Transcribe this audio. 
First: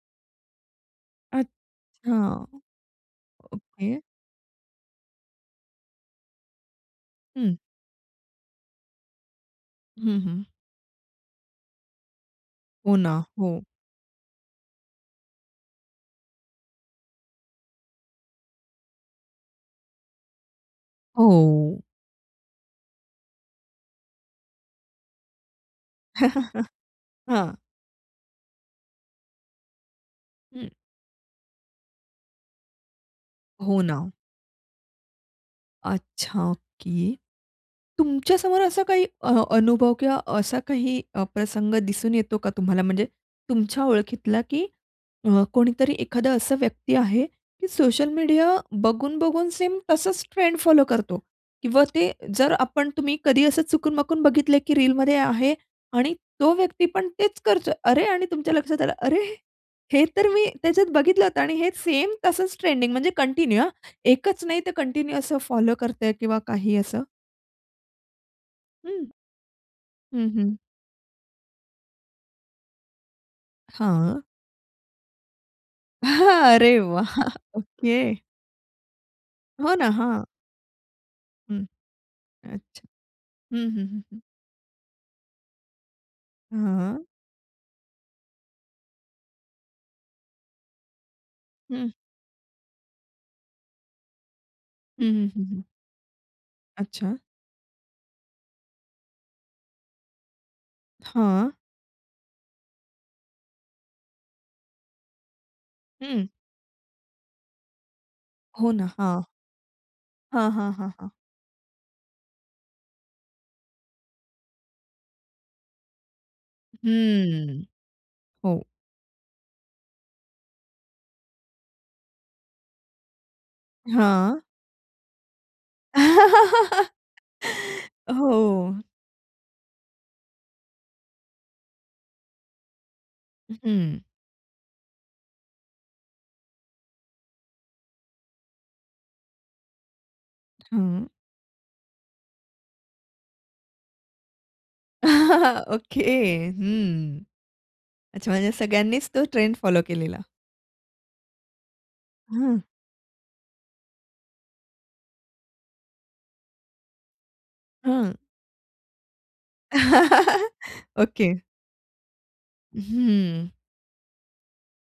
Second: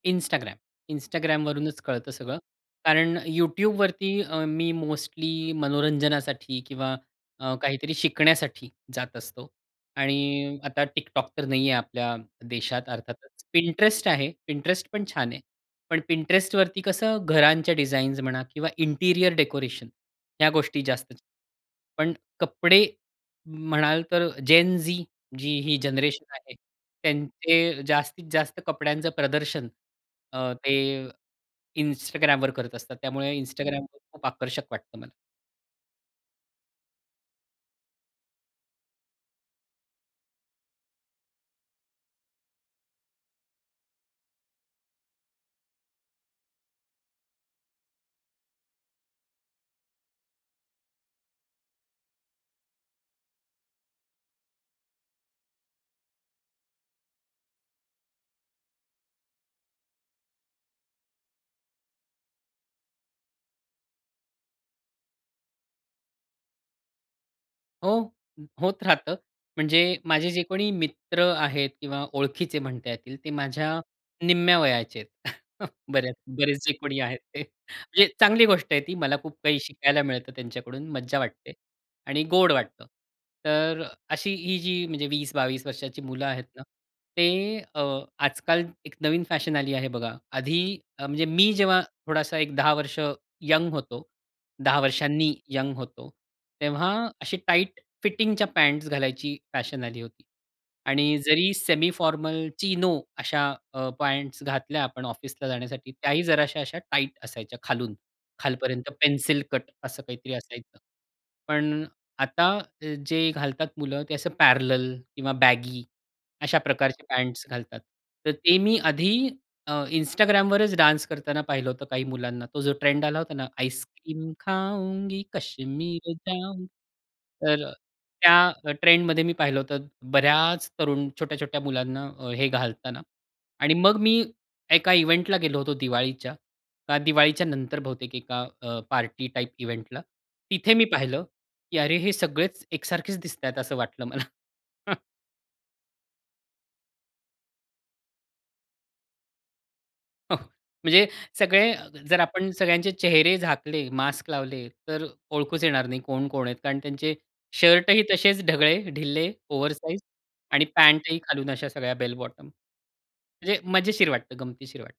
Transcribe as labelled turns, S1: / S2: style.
S1: Instagram.
S2: अच्छ
S1: Instagramवरूनच कळतं
S2: हां.
S1: सगळं. कारण
S2: ओके.
S1: YouTubeवरती अ, मी मोस्टली मनोरंजनासाठी किंवा अ,
S2: हं.
S1: काहीतरी शिकण्यासाठी जात असतो
S2: हं, हं.
S1: आणि आता TikTok तर नाहीये आपल्या देशात
S2: हो ना,
S1: अर्थातच.
S2: हो.
S1: Pinterest आहे. Pinterest पण छान आहे. पण Pintrestवरती कसं घरांच्या डिझाईन्स म्हणा किंवा इंटिरियर डेकोरेशन ह्या गोष्टी जास्त. [unintelligible]
S2: हो.
S1: पण कपडे म्हणाल तर जेन-झी जी ही जनरेशन आहे
S2: हां.
S1: त्यांचे जास्तीत जास्त कपड्यांचं प्रदर्शन अ,
S2: हं.
S1: ते Instagramवर करत असतात. त्यामुळे
S2: हो
S1: Instagram पण
S2: ना.
S1: खूप आकर्षक वाटतं मला.
S2: अच्छा की तुमच्यासमोर असा काही अ, अनुभव किंवा असा काही अ, प्रसंग दिसून येतो का तुम्हाला म्हणजे तुमच्या ओळखीतला की अ, कोणीतरी एखादा असा व्यक्ती आहे की सोशल मीडिया बघून-बघून सेम तसंच ट्रेंड फॉलो करतो? किंवा ते जर आपण तुम्ही कधी असं चुकून-माकून बघितलंय की रिलमध्ये आहे आणि तो व्यक्ती पण तेच करतोय. अरे! आणि तुमच्या लक्षात आलं, अरे! हे तर मी त्याच्यात बघितलं होत आणि हे सेम तसंच ट्रेंडिंग म्हणजे कंटिन्यू हा. एकच नाही ते कंटिन्यू असं फॉलो करतंय किंवा काही असं?
S1: हो. होत
S2: हं,
S1: राहतं. म्हणजे
S2: हं,
S1: माझे जे
S2: हं.
S1: कोणी मित्र आहेत किंवा ओळखीचे म्हणता येतील ते माझ्या
S2: हां.
S1: निम्म्या वयाचे आहेत बऱ्याच
S2: हां.
S1: बरेच जे
S2: अरे
S1: कोणी
S2: वाह!
S1: आहेत ते. म्हणजे
S2: ओके.
S1: चांगली गोष्ट आहे ती. मला खूप काही
S2: हो ना,
S1: शिकायला
S2: हां.
S1: मिळतं त्यांच्याकडून, मज्जा वाटते
S2: हं,
S1: आणि गोड
S2: अच्छा.
S1: वाटतं.
S2: हं,
S1: तर
S2: हं, हं, हं.
S1: अशी ही जी म्हणजे 20-22 वर्षाची मुलं आहेत ना.
S2: हां.
S1: ते अ, आजकाल एक नवीन फॅशन आली आहे बघा. आधी अ, म्हणजे मी जेव्हा
S2: हं.
S1: थोडासा एक 10 वर्ष यंग होतो. 10
S2: हं, हं,
S1: वर्षांनी
S2: हं, हं.
S1: यंग होतो. तेव्हा
S2: अच्छा.
S1: अशी टाईट फिटिंगच्या पँट्स घालायची फॅशन आली होती आणि
S2: हां.
S1: जरी सेमी फॉर्मल चिनो अ, अशा पँट्स घातल्या आपण ऑफिसला जाण्यासाठी त्याही
S2: हं.
S1: जराश्या अशा टाईट असायच्या खालून.
S2: हो ना,
S1: खालपर्यंत
S2: हां.
S1: पेन्सिल कट असं काहीतरी
S2: हां, हां,
S1: असायचं.
S2: हां, हां.
S1: पण आता जे घालतात मुलं ते असं पॅरॅलल किंवा बॅगी अशा प्रकारचे पँट्स
S2: हं.
S1: घालतात. तर ते
S2: हो.
S1: मी आधी अ, Instagramवरच डान्स करताना पाहिलं होतं काही मुलांना. तो जो ट्रेंड आला होता ना आईसक्रीम
S2: हां.
S1: खाउंगी, कश्मीर जाउंगी. तर त्या
S2: हो.
S1: ट्रेंडमध्ये मी पाहिलं होतं बऱ्याच तरुण छोट्या-छोट्या मुलांना अ, हे घालताना आणि मग
S2: हं.
S1: मी एका इव्हेंटला गेलो होतो दिवाळीच्या. का दिवाळीच्यानंतर बहुतेक एका अ, पार्टी टाइप इव्हेंटला. तिथे मी
S2: हं.
S1: पाहिलं की "अरे! हे सगळेच एकसारखेच दिसतायत" असं वाटलं मला.
S2: ओके, हं. अच्छा म्हणजे सगळ्यांनीच तो ट्रेंड फॉलो केलेला?
S1: हं. म्हणजे सगळे जर आपण
S2: हं.
S1: सगळ्यांचे चेहरे झाकले, मास्क लावले, तर ओळखूच येणार नाही कोण-कोण आहेत. कारण त्यांचे शर्टही
S2: हं.
S1: तसेच ढगळे, ढिल्ले, ओव्हर साइझ आणि पॅंटही
S2: ओके.
S1: खालून अशा सगळ्या बेल बॉटम
S2: हं.
S1: म्हणजे मजेशीर वाटतं, गमतीशीर वाटतं.